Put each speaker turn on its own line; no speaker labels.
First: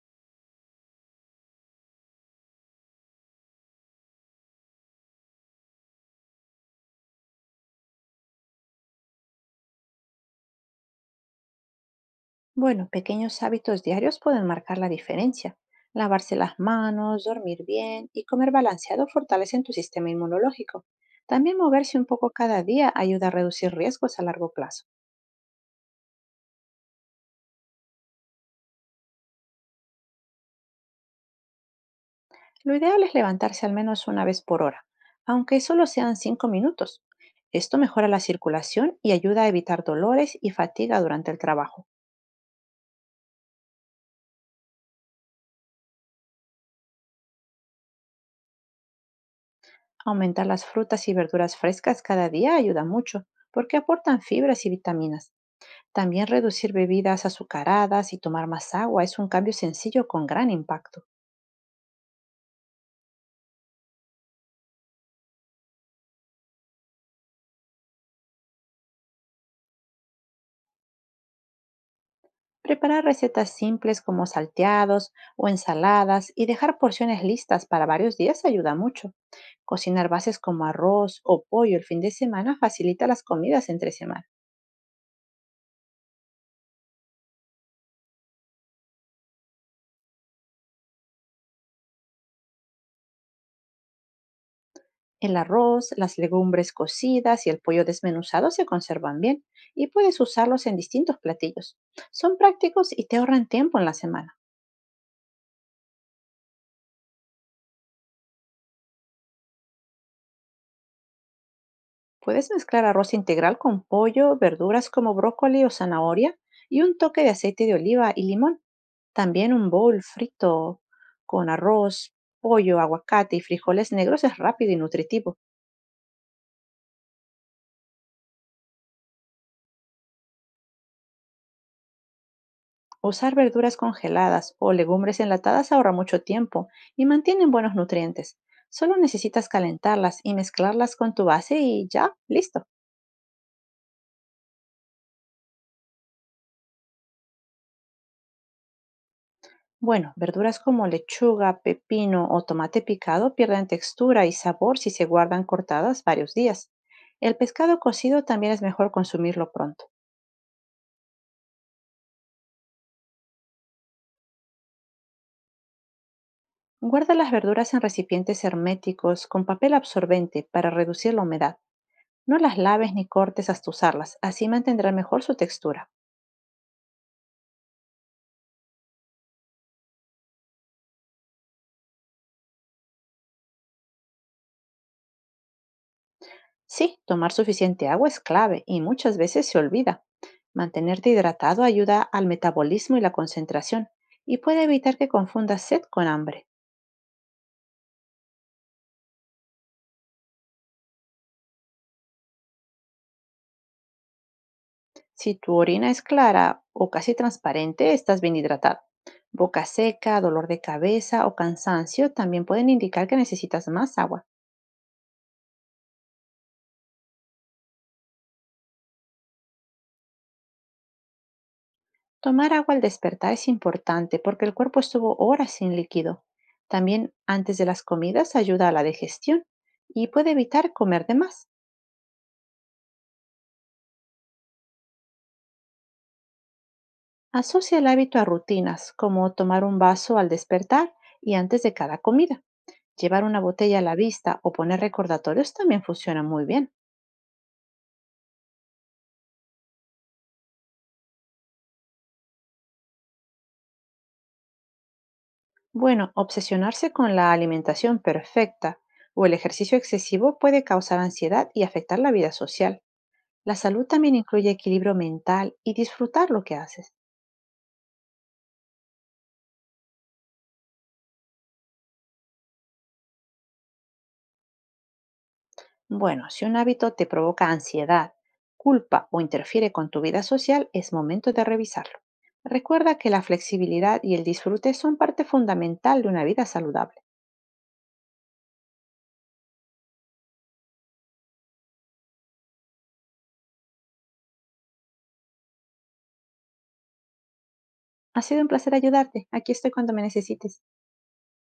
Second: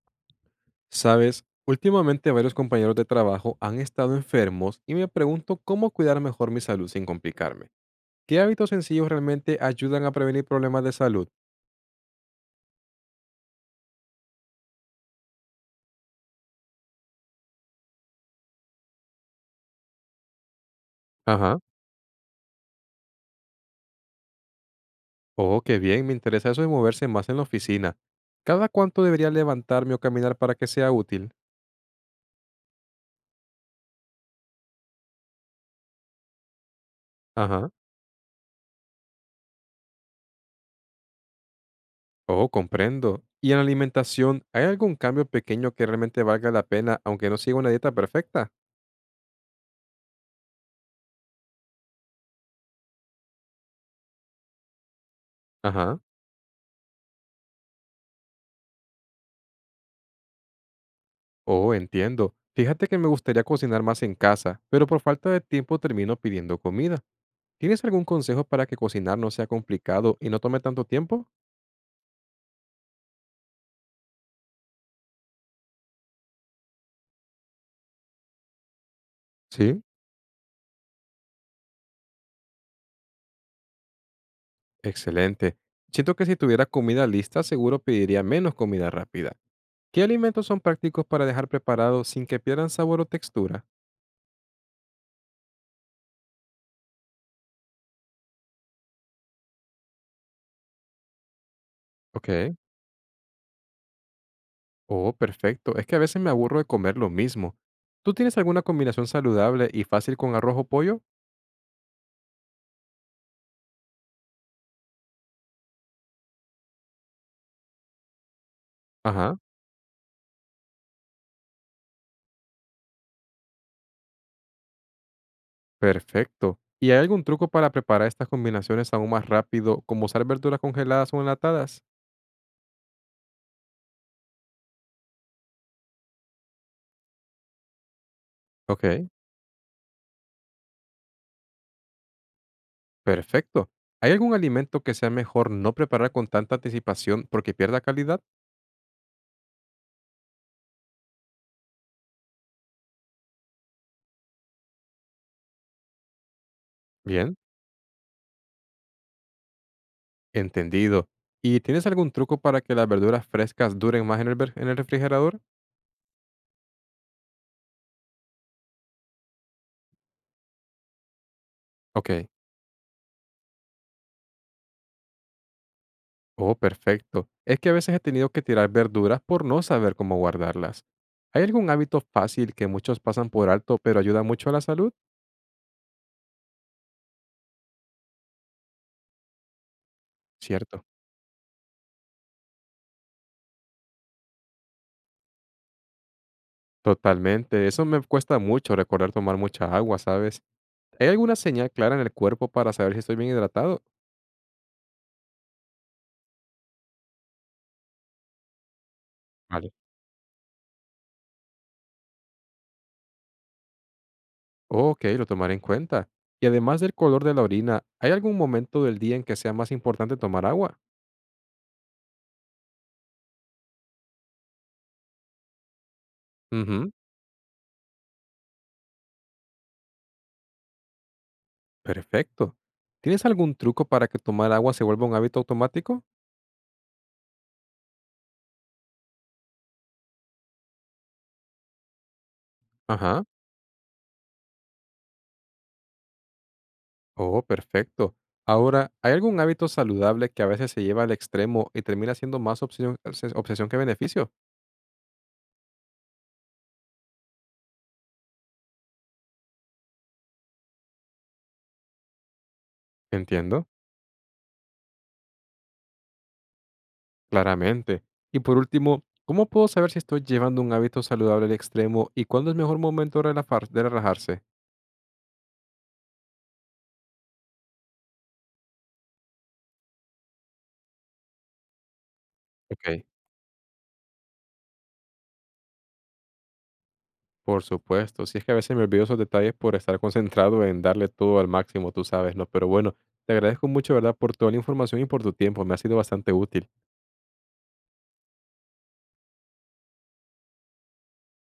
Sabes, últimamente varios compañeros de trabajo han estado enfermos y me pregunto cómo cuidar mejor mi salud sin complicarme. ¿Qué hábitos sencillos realmente ayudan a prevenir problemas de salud?
Bueno, pequeños hábitos diarios pueden marcar la diferencia. Lavarse las manos, dormir bien y comer balanceado fortalecen tu sistema inmunológico. También
Ajá.
moverse un poco cada día ayuda a reducir riesgos a largo plazo.
Oh, qué bien, me interesa eso de moverse más en la oficina. ¿Cada cuánto debería levantarme o caminar para que sea útil?
Lo ideal es levantarse al menos una vez por hora, aunque solo sean 5 minutos.
Ajá.
Esto mejora la circulación y ayuda a evitar dolores y fatiga durante el trabajo.
Oh, comprendo. ¿Y en la alimentación, hay algún cambio pequeño que realmente valga la pena, aunque no siga una dieta perfecta?
Aumentar las frutas y verduras frescas cada día ayuda mucho porque aportan fibras y vitaminas.
Ajá.
También reducir bebidas azucaradas y tomar más agua es un cambio sencillo con gran impacto.
Oh, entiendo. Fíjate que me gustaría cocinar más en casa, pero por falta de tiempo termino pidiendo comida. ¿Tienes algún consejo para que cocinar no sea complicado y no tome tanto tiempo?
Preparar recetas simples como salteados o ensaladas y dejar porciones listas para varios días ayuda mucho.
Sí,
Cocinar bases como arroz o pollo el fin de semana facilita las comidas entre semana.
excelente. Siento que si tuviera comida lista, seguro pediría menos comida rápida. ¿Qué alimentos son prácticos para dejar preparados sin que pierdan sabor o textura?
El arroz, las legumbres cocidas y el pollo desmenuzado se conservan bien y puedes usarlos en distintos platillos. Son
Ok.
prácticos y te ahorran tiempo en la semana.
Oh, perfecto. Es que a veces me aburro de comer lo mismo. ¿Tú tienes alguna combinación saludable y fácil con arroz o pollo?
Puedes mezclar arroz integral con pollo, verduras como brócoli o zanahoria y un toque de aceite de oliva y limón.
Ajá.
También un bowl frito con arroz, pollo, aguacate y frijoles negros es rápido y nutritivo.
Perfecto. ¿Y hay algún truco para preparar estas combinaciones aún más rápido, como usar verduras congeladas o enlatadas?
Usar verduras congeladas o legumbres enlatadas ahorra mucho tiempo y mantienen buenos nutrientes. Solo
Ok.
necesitas calentarlas y mezclarlas con tu base y ya, listo.
Perfecto. ¿Hay algún alimento que sea mejor no preparar con tanta anticipación porque pierda calidad?
Bueno, verduras como lechuga, pepino o tomate picado pierden textura y sabor si se guardan cortadas varios días.
Bien.
El pescado cocido también es mejor consumirlo pronto.
Entendido. ¿Y tienes algún truco para que las verduras frescas duren más en el refrigerador?
Guarda las verduras en recipientes herméticos con papel absorbente para reducir la humedad.
Ok.
No las laves ni cortes hasta usarlas, así mantendrán mejor su textura.
Oh, perfecto. Es que a veces he tenido que tirar verduras por no saber cómo guardarlas. ¿Hay algún hábito fácil que muchos pasan por alto pero ayuda mucho a la salud?
Sí, tomar suficiente agua es clave y muchas veces se olvida.
Cierto.
Mantenerte hidratado ayuda al metabolismo y la concentración y puede evitar que confundas sed con hambre.
Totalmente. Eso me cuesta mucho, recordar tomar mucha agua, ¿sabes? ¿Hay alguna señal clara en el cuerpo para saber si estoy bien hidratado?
Si tu orina es clara o casi transparente, estás bien hidratado. Boca
Vale.
seca, dolor de cabeza o cansancio también pueden indicar que necesitas más agua.
Ok, lo tomaré en cuenta. Y además del color de la orina, ¿hay algún momento del día en que sea más importante tomar agua?
Tomar agua al despertar es importante porque el cuerpo estuvo horas sin líquido.
Ujú,
También antes de las comidas ayuda a la digestión y puede evitar comer de más.
perfecto. ¿Tienes algún truco para que tomar agua se vuelva un hábito automático?
Asocia el hábito a rutinas como tomar un vaso al despertar y antes de cada comida.
Ajá.
Llevar una botella a la vista o poner recordatorios también funciona muy bien.
Oh, perfecto. Ahora, ¿hay algún hábito saludable que a veces se lleva al extremo y termina siendo más obsesión que beneficio?
Bueno, obsesionarse con la alimentación perfecta o el ejercicio excesivo puede causar ansiedad y afectar la vida social. La
Entiendo.
salud también incluye equilibrio mental y disfrutar lo que haces.
Claramente. Y por último, ¿cómo puedo saber si estoy llevando un hábito saludable al extremo y cuándo es mejor momento de relajarse?
Bueno, si un hábito te provoca ansiedad, culpa o interfiere con tu vida social, es momento de revisarlo. Recuerda
Ok,
que la flexibilidad y el disfrute son parte fundamental de una vida saludable.
por supuesto. Si es que a veces me olvido esos detalles por estar concentrado en darle todo al máximo, tú sabes, ¿no? Pero bueno, te agradezco mucho, ¿verdad?, por toda la información y por tu tiempo. Me ha sido bastante útil.
Ha sido un placer ayudarte. Aquí estoy cuando me necesites.